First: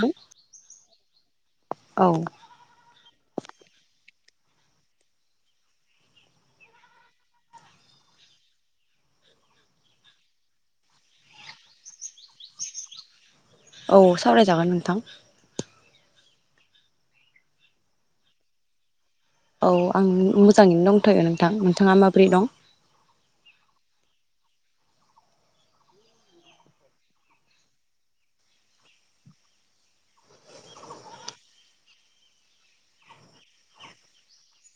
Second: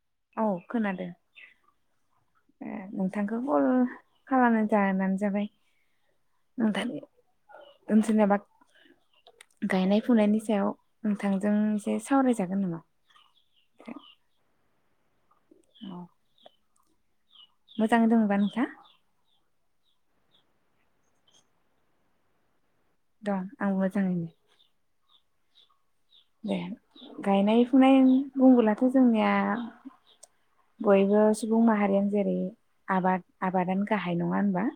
नोंथां औ खोनादों औ ए नों नोंथांखौ कल खालामनाय जानो जाबाय नोंथांनि जेनेबा गायनाय फुनायनि सायाव नोंथांजों एसे सावरायजागोन नामा औ सावरायजागोन नोंथां औ मोजां दोङोबा नोंथाङा औ आं मोजाङैनो दंथारो नोंथां नोंथाङा माबोरै दं दं आं मोजाङैनो दे गायनाय फुनाय बुंबोलाथ' जोंनिया बयबो सुबुं माहारियानो जेरै आबाद आबादानो गाहाय नङा होनबा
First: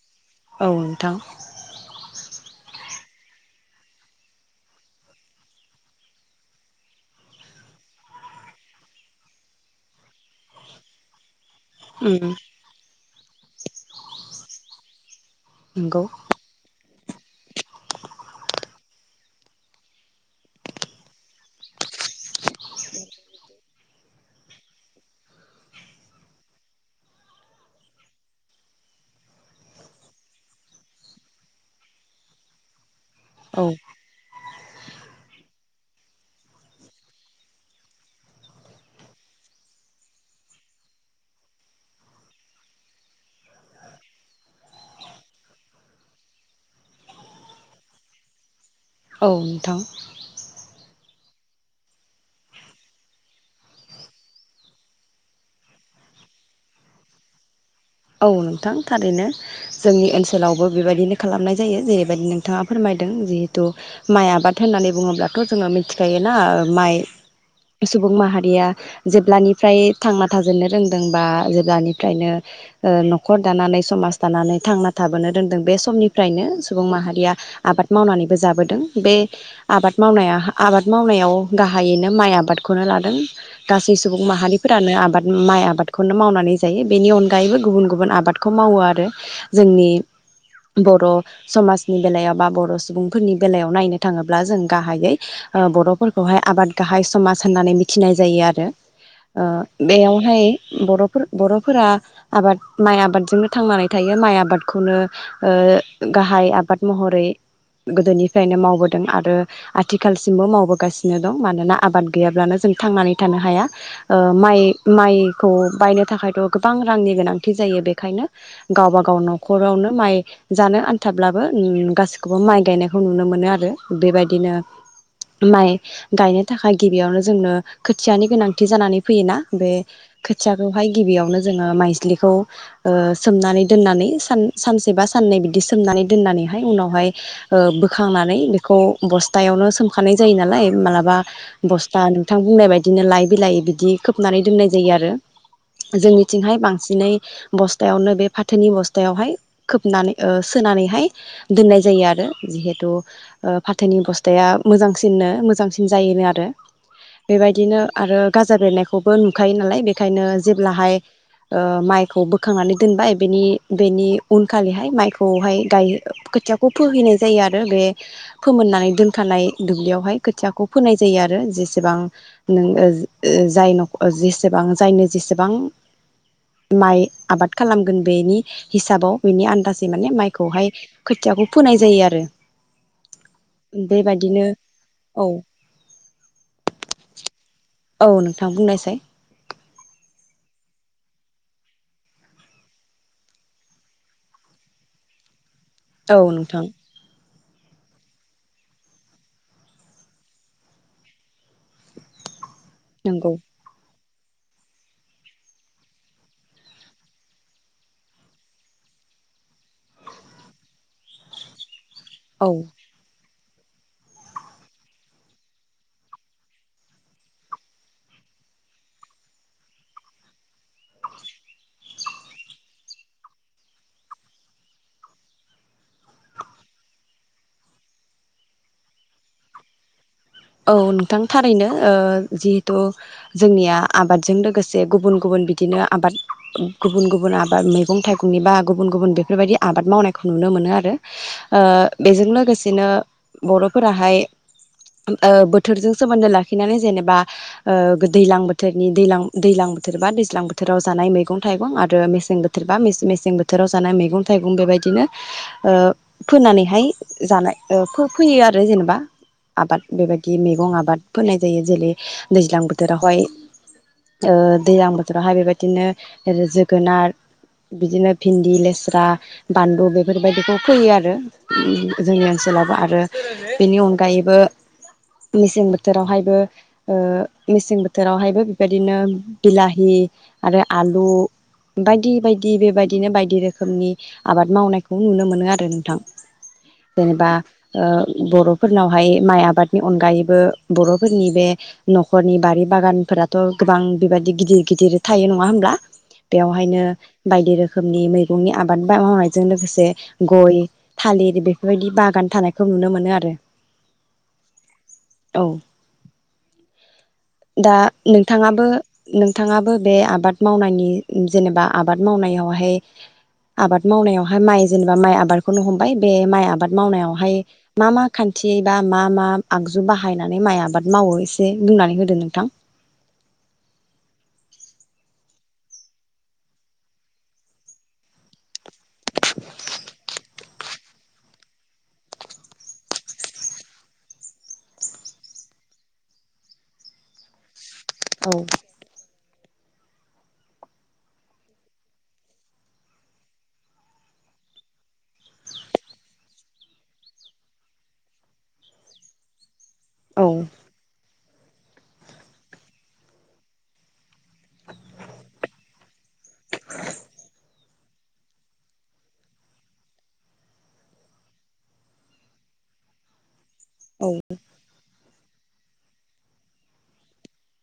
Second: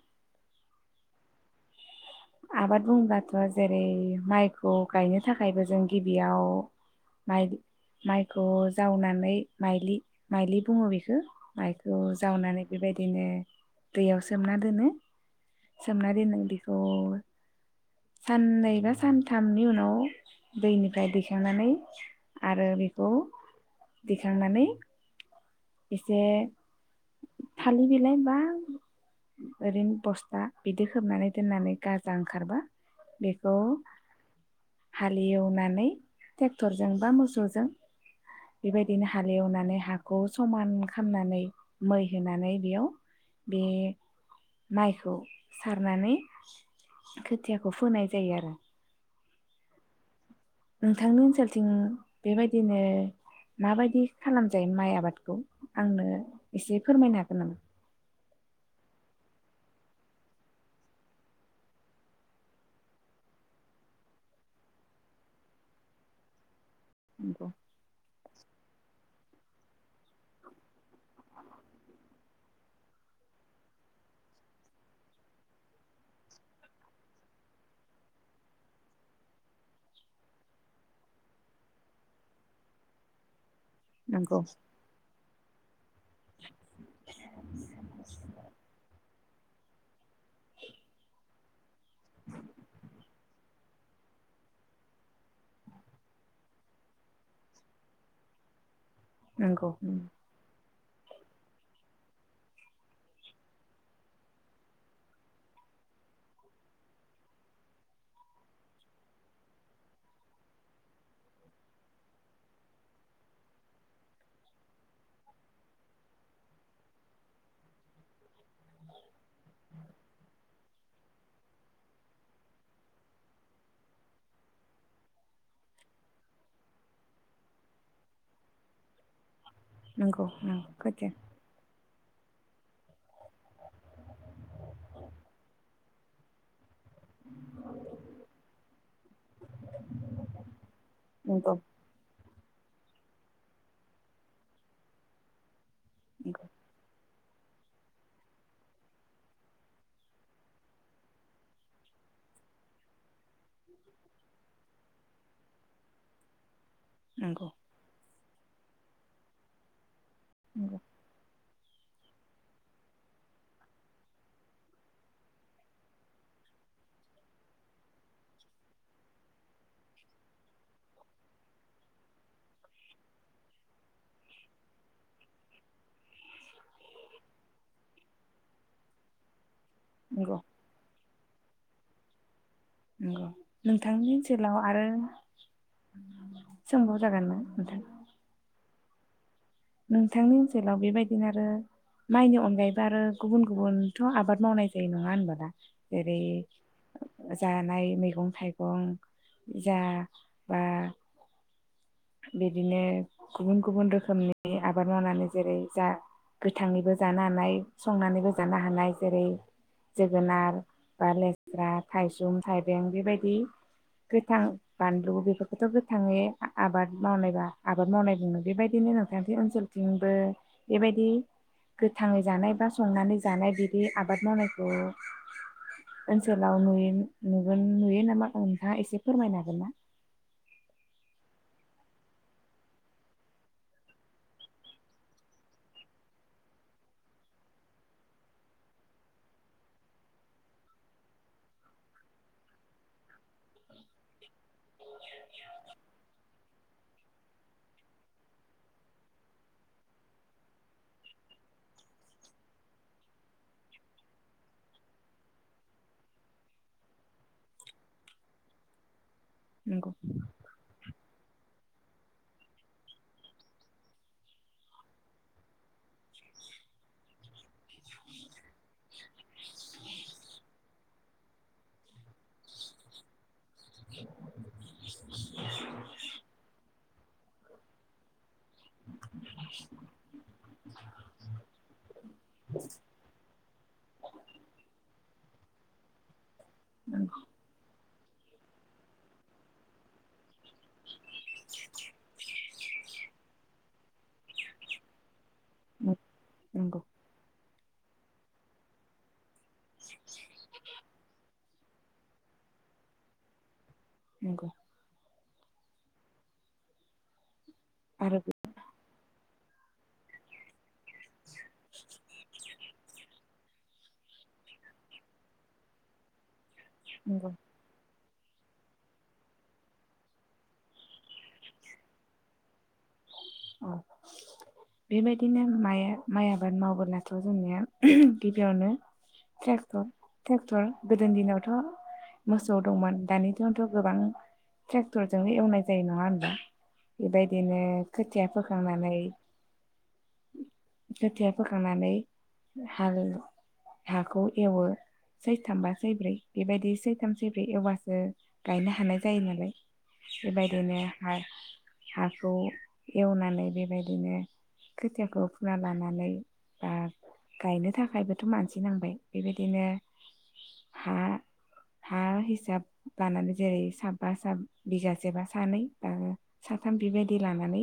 औ नोंथां आबाद बुंब्लाथ' जेरै माइखौ गायनो थाखायबो जों गिबियाव माइ माइखौ जावनानै माइ माइलि बुङो बेखौ माइखौ उम जावनानै बेबायदिनो दैयाव सोमना दोनो नंगौ सोमना दोननाय बेखौ [inaudible] साननै बा सानथामनि उनाव दैनिफ्राय दैखांनानै आरो बेखौ दिखांनानै एसे थालिर बिलाइ बा ओरैनो बस्था बिदि खोबनानै दोननानै गाजा ओंखारबा बेखौ औ हालेवनानै नानै ट्रेक्टरजों बा मोसौजों बेबादिनो हालि एवनानै हाखौ जों समान खालामनानै मै होनानै बेयाव बे माइखौ सारनानै खोथियाखौ फोनाय जायो आरो औ नोंथां नोंथांनि ओनसोलथिं बेबायदिनो माबायदि खालामजायो माइ आबादखौ आंनो एसे फोरमायनो हागोन नामा? औ नोंथां थारैनो जोंनि ओनसोलावबो बेबायदिनो खालामनाय जायो जेरैबायदि नोंथाङा फोरमायदों जिहेथु माइ आबाद होननानै बुङोब्लाथ' जोङो मिथिखायोना ओ माइ नंगौ सुबुं माहारिया जोब लानिफ्राय थांना थाजेननो रोंदों बा जेब्लानिफ्रायनो ओ न'खर दानानै समाज दानानै थांना थाबोनो रोनदों बे समनिफ्रायनो सुबुं माहारिया आबाद मावनानैबो जाबोदों बे आबाद मावनाया आबाद मावनायाव गाहायैनो माइ आबादखौनो लादों। गासै सुबुं नंगौ माहारिफोरानो आबाद माइ आ आबादखौनो मावनानै जायो बेनि अनगायैबो गुबुन गुबुन आबादखौ मावो आरो जोंनि बर' समाजनि बेलायाव बा बर' सुबुंफोरनि बेलायाव नायनो थाङोब्ला जों गाहायै ओ बर'फोरखौहाय आबाद गाहाय समाज होननानै मिथिनाय जायो आरो ओ नंगौ बेयावहाय बर'फोर बर'फोरा आबाद माइ आबादजोंनो थांनानै थायो माइ आबादखौनो ओ गाहाय आबाद महरै गोदोनिफ्रायनो मावबोदों आरो आथिखालसिमबो मावबोगासिनो दं मानोना आबाद गैयाब्लानो जों थांनानै थानो हाया ओ माइ माइखौ बायनो थाखायथ' गोबां रांनि गोनांथि जायो बेखायनो गावबा गाव न'खरावनो माइ जानो आन्थाब्लाबो उम गासिखौबो माइ गायनायखौ नुनो मोनो आरो बेबायदिनो माइ गायनो थाखाय गिबियावनो जोंनो खोथियानि गोनांथि जानानै फैयोना बे नंगौ नंगौ खोथियाखौहाय खोथिया गिबियावनो माइज्लिखौ सोमनानै दोननानै ओ सानसे बा साननै बिदि सोमनानै दोननानैहाय उनावहाय बोखांनानै बेखौ ब ह्तायावनो सोमखानाय जायो नालाय मालाबा नंगौ बस्था बिथां बुंनाय बायदिनो लाइ बिलाइ बिदि खोबनानै दोननाय जायो आरो जों नंगौ थिंहाय बांसिनै ओ बस्थायावनो बे फाथोनि बस्थायावहाय खोबनानै सोनानैहाय दोननाय जायो आरो जिहेथु ओ फाथोनि बस्थाया मोजांसिननो मोजांसिन जायोनो आरो। नंगौ बेबायदिनो आरो गाजा बेरायनायखौबो नुखायो नालाय बे ओंखायनो नंगौ जेब्लाहाय ओ माइखौ बोखांनानै दोनबाय बेनि बेनि उनखालिहाय माइखौहाय गाय खोथियाखौ फोहैनाय जायो आरो बे फोमोननानै दोनखानाय दुब्लियावहाय खोथियाखौ फोनाय जायो आरो जेसेबां नों जाय नख जेसेबां जायनो जेसेबां माइ आबाद खालामगोन बेनि हिसाबाव बिनि आनदा [unintelligible] नंगौ माइखौहाय खोथियाखौ फोनाय जायो आरो नंगौ नोंथांनि बेबायदिनो ओनसोलाव आरो औ सोंबाव जागोनना नोंथां औ [unintelligible] नोंथांनि ओनसोलाव बेबायदिनो आरो माइनि अनगायैबो आरो गुबुन गुबुनथ' आबाद मावनाय जायो नङा होनबा दा औ जेरै नोंथां जानाय मैगं थाइगं जा बा बिदिनो नंगौ गुबुन गुबुन रो [unintelligible] आबाद मावनानै जेरै जा गोथाङैबो जानो हानाय संनानैबो जानो हानाय जेरै जोगोनार बा लेस्रा थाइसुम औ थाइबें बेबायदि गोथां बानलु बेफोरखौथ गोथाङै आबाद मावनायबा आबाद मावनाय बुङो बेबायदिनो नों [unintelligible] ओनसोलथिंबो बेबायदि गोथाङै जानाय बा संनानै जानाय बिदि आबाद मावनायखौ ओनसोलाव नुयो नुगोन नुयो नामा नोंथाङा एसे फोरमायनो हागोन ना औ नोंथां थारैनो ओ जिहेथु जोंनिया आबादजों लोगोसे गुबुन गुबुन बिदिनो आबाद गुबुन गुबुन आबाद मैगं थाइगंनि बा गुबुन गुबुन बेफोरबायदि आबाद मावनायखौ नुनो मोनो आरो ओ बेजों लोगोसेनो बर'फोराहाय ओ बोथोरजों सोमोन्दो लाखिनानै जेनेबा ओ दैलां बोथोरनि दैलां दैलां बोथोरबा दैज्लां बोथोराव जानाय मैगं थाइगं आरो मेसें बोथोरबा मेसें बोथोराव जानाय मैगं थाइगं बेबायदिनो ओ फोनानैहाय जानाय बो फैयो आरो जेनेबा आबाद नंगौ बेबायदि मैगं आबाद फोनाय जायो जेरै दैज्लां बोथोरावहाय ओ दैज्लां बोथोरावहाय बेबायदिनो जोगोनार बिदिनो भिन्दि लेस्रा बानलु बेफोरबायदिखौ फोयो आरो जोंनि ओनसोलावबो आरो बेनि अनगायैबो मेसें बोथोरावहायबो ओ मेसें बोथोरावहायबो बेबायदिनो बिलाहि आरो आलु बायदि बायदि बेबायदिनो बायदि रोखोमनि आबाद मावनायखौ नुनो मोनो आरो नोंथां जेनेबा ओ बर'फोरनावहाय माइ आ आबादनि अनगायैबो बर'फोरनि बे नखरनि बारि बागानफोराथ गोबां बेबायदि गिदिर गिदिर थायो नङा होमब्ला नंगौ बेयावहायनो बायदि रोखोमनि मैगंनि आबाद मावनायजों लोगोसे गय थालिर बेफोरबायदि बागान थानायखौ नुनो मोनो आरो नंगौ औ दा आरो नोंथाङाबो नोंथाङाबो बे आबाद मावनायनि जेनेबा आबाद मावनायावहाय आबाद मावनायावहाय माइ जेनेबा माइ आबादखौनो हमबाय बे माइ आबाद नंगौ मावनायावहाय मा मा खान्थि बा मा मा आगजु बाहायनानै माइ आबाद मावो एसे बुंनानै होदो नोंथां औ बेबायदिनो माइ माइ आबाद मावबोलाथ जोंनिया गिबियावनो ट्रेक्टर ट्रेक्टर गोदोनि दिनावथ मोसौ दंमोन दानि दिनावथ गोबां ट्रेक्टरजों एवनाय जायो नङा होनबा बेबायदिनो खोथिया औ फोखांनानै खोथिया फोखांनानै हाल हाखौ एवो सैथाम बा सैब्रै बेबायदि सैथाम सैब्रै एवबासो गायनो हानाय जायो नालाय औ बेबायदिनो हा हाखौ एवनानै बेबायदिनो खोथियाखौ फुना लानानै बा गायनो थाखायबोथ मानसि नांबाय बेबायदिनो हा हा हिसाब लानानै जेरै साबा औ साब बिगा जेबा सानै साथाम बेबायदि लानानै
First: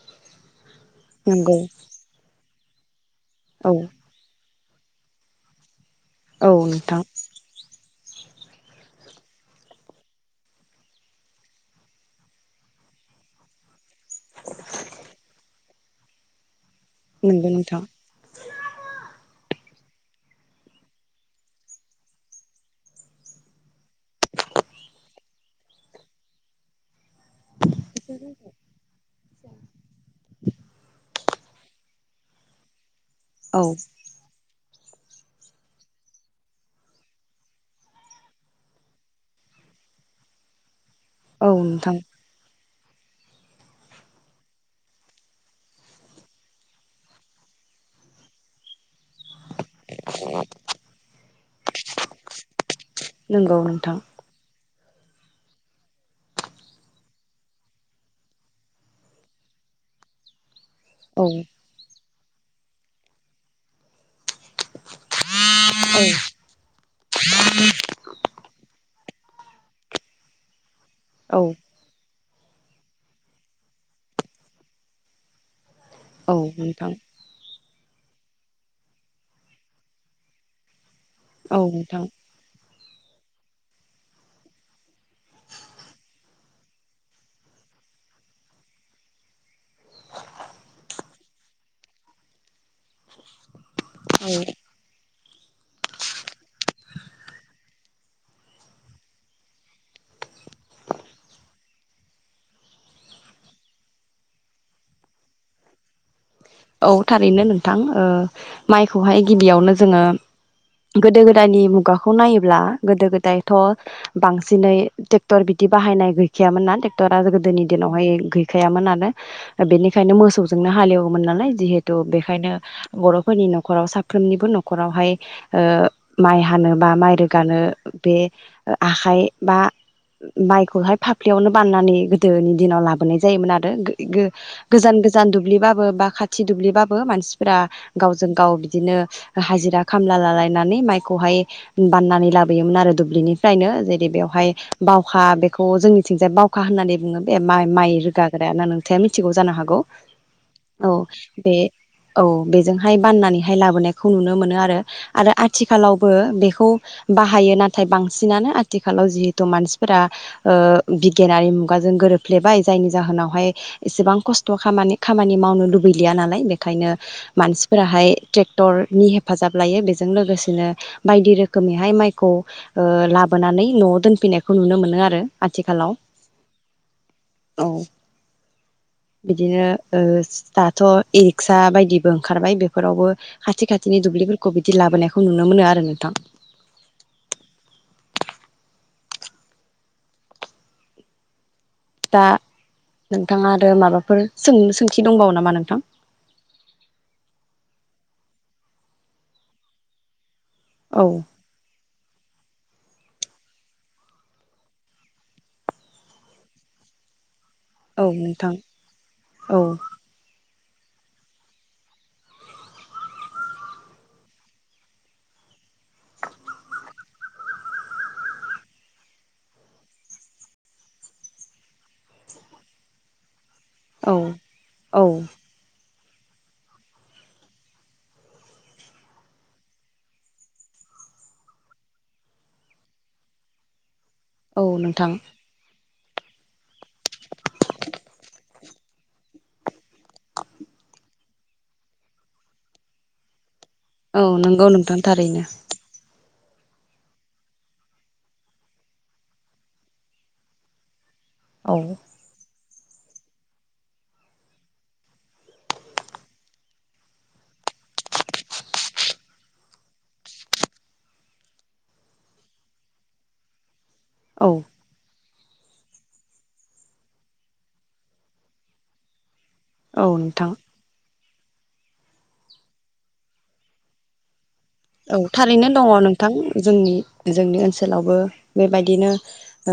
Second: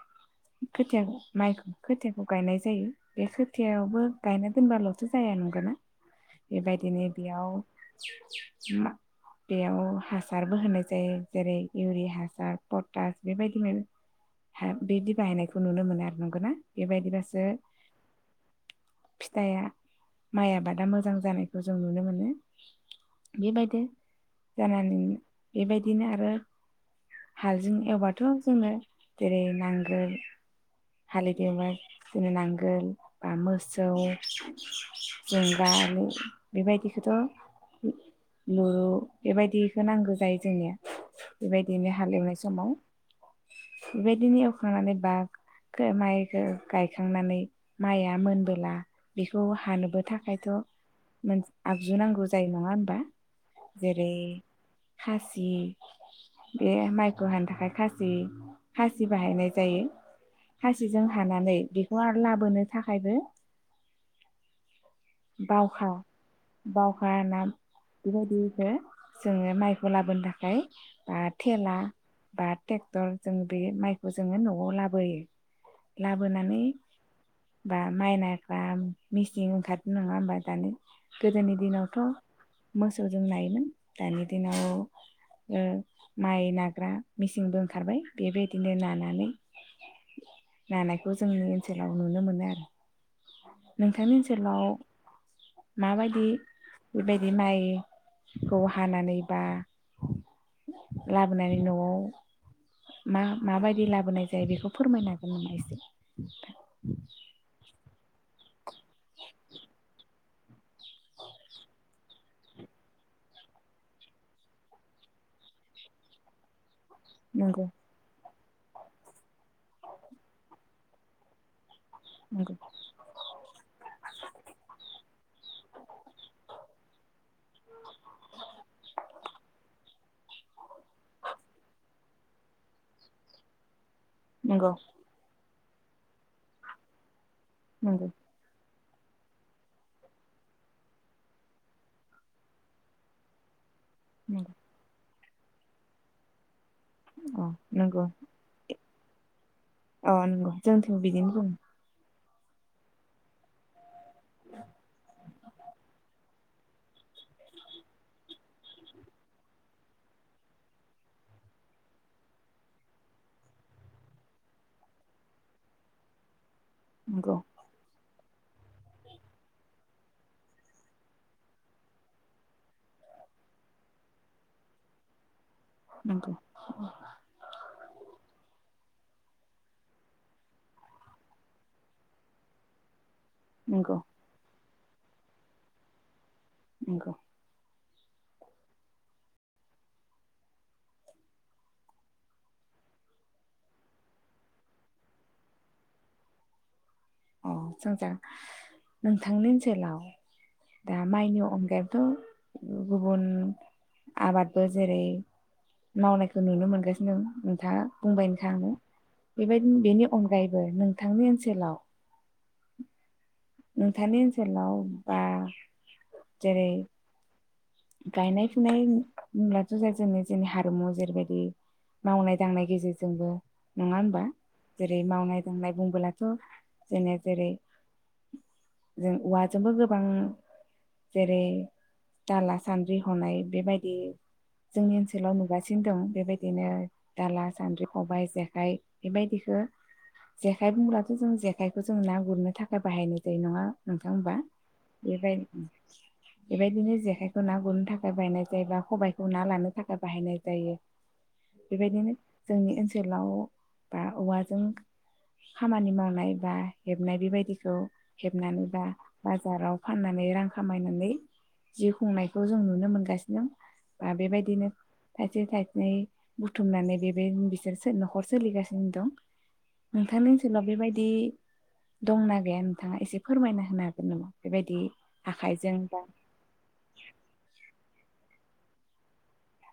[inaudible] खोथियाखौ नंगौ माइखौ खोथियाखौ गायनाय जायो बे औ खोथियावबो गायनो फोनबाल'सो जाया नंगौ ना औ नोंथां बेबायदिनो बेयाव बेयाव हासारबो होनाय जायो जेरै इउरिया हासार पटास बेबायदिनो हे बिदि बाहायनाय खौ नुनो मोनो आरो नंगौ ना बेबायदिबासो नंगौ नोंथां फिथाइया माइ आबादा मोजां जानायखौ जों नुनो मोनो बेबायदि जानानै बेबायदिनो आरो हालजों एवबाथ' जोङो जेरै नांगोल हालेदेबा नांगोल बा औ मोसौ जों दा बेबायदिखौथ' लुरु बेबायदिखौ नांगौ जायो जोंनिया औ बेबायदिनो नोंथां हालेवनाय समाव बेबायदिनो एवखांनानै बा खो माइखो गायखांनानै माइआ मोनबोला बेखौ हानोबो थाखायथ' मोनसे आगजु नांगौ जायो नङा होन नंगौ नोंथां खासि बे माइखौ हानो थाखाय खासि खासि बाहायनाय जायो खाासिजों औ हानानै बि खौ आर लाबोनो थाखायबो बावखा औ बावखा नाम बेबायदिखो जोङो माइखौ लाबोनो थाखाय बा औ थेला बा टेक्टर जों बे माइखौ जोङो न'आव लाबोयो औ लाबोनानै नोंथां बा माइनाग्रा मिसिं ओंखार नङा होमबा दानि गोदोनि औ दिनावथ' नोंथां मोसौजों नायोमोन दानि दिनाव ओ माइ नाग्रा मेसिंबो ओंखारबाय बेबायदिनो नानानै नानाय खौ जोंनि ओनसोलाव नुनो मोनो आरो नोंथांनि औ ओनसोलाव माबायदि बेबायदि माइखौ हानानै बा लाबोनानै न'आव मा मा माबायदि लाबोनाय जायो बेखौ फोरमायनो हागोन नामा एसे औ थारैनो नोंथां ओ माइखौहाय गिबियावनो जोङो गोदो गोदायनि मुगाखौ नायोब्ला गोदो गोदायथ' बांसिनै टेक्टर बिदि बाहायनाय गैखायामोन ना टेक्ट [unintelligible] गोदोनि नंगौ दिनावहाय गै गैयामोन नालाय बेनिखायनो मोसौजोंनो हालेव मोन नालाय जिहेत थ' बेखायनो नंगौ बर'फोरनि न'खराव साफ्रोमनिबो न'खरावहाय ओ माइ हानो बा माइ रोगानो बे आखाइ बा माइखौहाय फाफ्लियावनो बाननानै गोदोनि दिनाव लाबोनाय जायोमोन आरो इ नंगौ गोजान गोजान दुब्लिबाबो बा खाथि दुब्लिबाबो मानसि फोर नंगौ गावजों गाव बिदिनो हाजिरा खामला लालायनानै माइखौहाय बाननानै लाबोयोमोन आरो दुब्लिनिफ्रायनो नंगौ बेदियावहाय बाव खा बेखौ जोंनिथिंजाय बाव होननानै बुङो बे अ माइ माइ रोगाग्राय ना नों या मिथिगौ जानो हागौ। औ नंगौ जों औ बे औ बेजोंहाय बाननानैहाय लाबोनाय खौ नुनो मोनो आरो आरो आथिखालावबो बेखौ। खौ बाहायो नाथाय बांसिनानो आथिखालाव जिहेथु मानसिफोरा बिगियानारि मुगाजों गोरोबफ्लेबाय जायनि जाहोनावहाय एसेबां खस्थ' खामानि खामानि मावनो दुबैलिया नालाय बे ओंखायनो नंगौ मानसिफोराहाय ट्रेक्टरनि हेफाजाब लायो बेजों लोगोसेनो बायदि रोखोमैहाय माइखौ ओ लाबोनानै न'आव दोनफिनायखौ नुनो मोनो आरो आथिखालाव नंगौ औ बिदिनो ओ दाथ' इरिक्सा बायदिबो ओंखारबाय बेफोरावबो खाथि नंगौ खाथिनि दुब्लिफोरखौ बि बिदि लाबोनायखौ नुनो मोनो आरो नोंथां नंगौ दा नोंथाङा आरो माबाफोर सोंनो सोंथि दंबावो नामा नोंथां अ जोंजों नोंथांनि ओनसोलाव दा औ माइनि अनगायै थ' गुबुन आबादबो जेरै मावनायखौ नुनो मोनगासिनो खथा औ बुंबायखा नोंथां ओ औ बेबायदि बेनि अनगायैबो नोंथांनि ओनसोलाव नोंथांनि ओनसोलाव बा जेरै गायनाय फुनाय होम्लाथ' ज जोंनो जोंनि हारिमु जेरैबायदि मावनाय दांनाय गेजेरजोंबो नङा औ होमबा जेरै औ मावनाय दांनाय बुंबोला त जेने जेरै जों औवाजोंबो गोबां जेरै दाला सानद्रि हनाय बेबायदि औ जोंनि नोंथां ओनसोलाव नुगासिनो दं बेबायदिनो दाला सान्द्रि खबाइ जेखाइ बेबायदिखो जेखाइ बुंब्लाथ' जों जेखाइखौ जों ना गुरनो थाखाय बाहायनाय जायो नङा नोंथां औ होमबा नंगौ नोंथां बेबाय थारैनो [unintelligible] बेबायदिनो जेखाइ खौ ना गुरनो थाखाय बाहायनाय जायोबा खबाइखौ ना लानो थाखाय बाहायनाय जायो औ बेबायदिनो जोंनि ओनसोलाव बा औवाजों खामानि मावनाय बा हेबनाय बेबायदिखौ हेबनानै बा बाजाराव फाननानै रां खामायनानै जि खुंनाय खौ जों नुनो मोनगासिनो बा औ बेबायदिनो थाइसे थाइनै बुथुमनानै बेबाय बिसोर न'खर सोलिगासिनो दं औ नोंथांनि नोंथां ओनसोलाव बेबायदि दंना गैया नोंथाङा एसे फोरमायना होनो हागोन नामा बेबायदि औ थारैनो आखाइजों दङ बा नोंथां जोंनि जोंनि ओनसोलावबो बेबायदिनो ओ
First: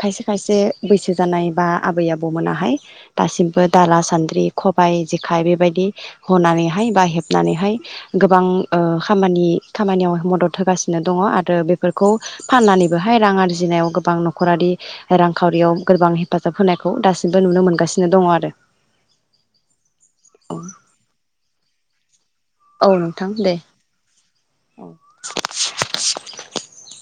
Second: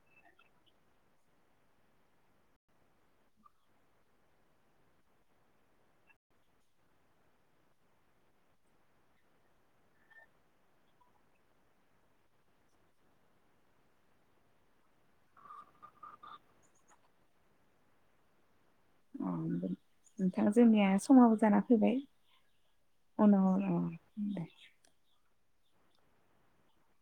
खायसे खायसे बैसो जानाय बा आबै आबौमोनाहाय दासिमबो दाला सान्द्रि खबाइ जेखाइ बेबायदि हनानैहाय बा हेबनानैहाय गोबां ओ खामानि खामानियाव मदद होगासिनो दङ आरो बेफोरखौ फाननानैबोहाय रां आरजिनायाव गोबां नखरारि रांखावरियाव गोबां हेफाजाब होनायखौ दासिमबो नुनो मोनगासिनो दङ आरो नोंथां जोंनिया समाबो जाना फैबाय औ नोंथां दे औ [inaudible]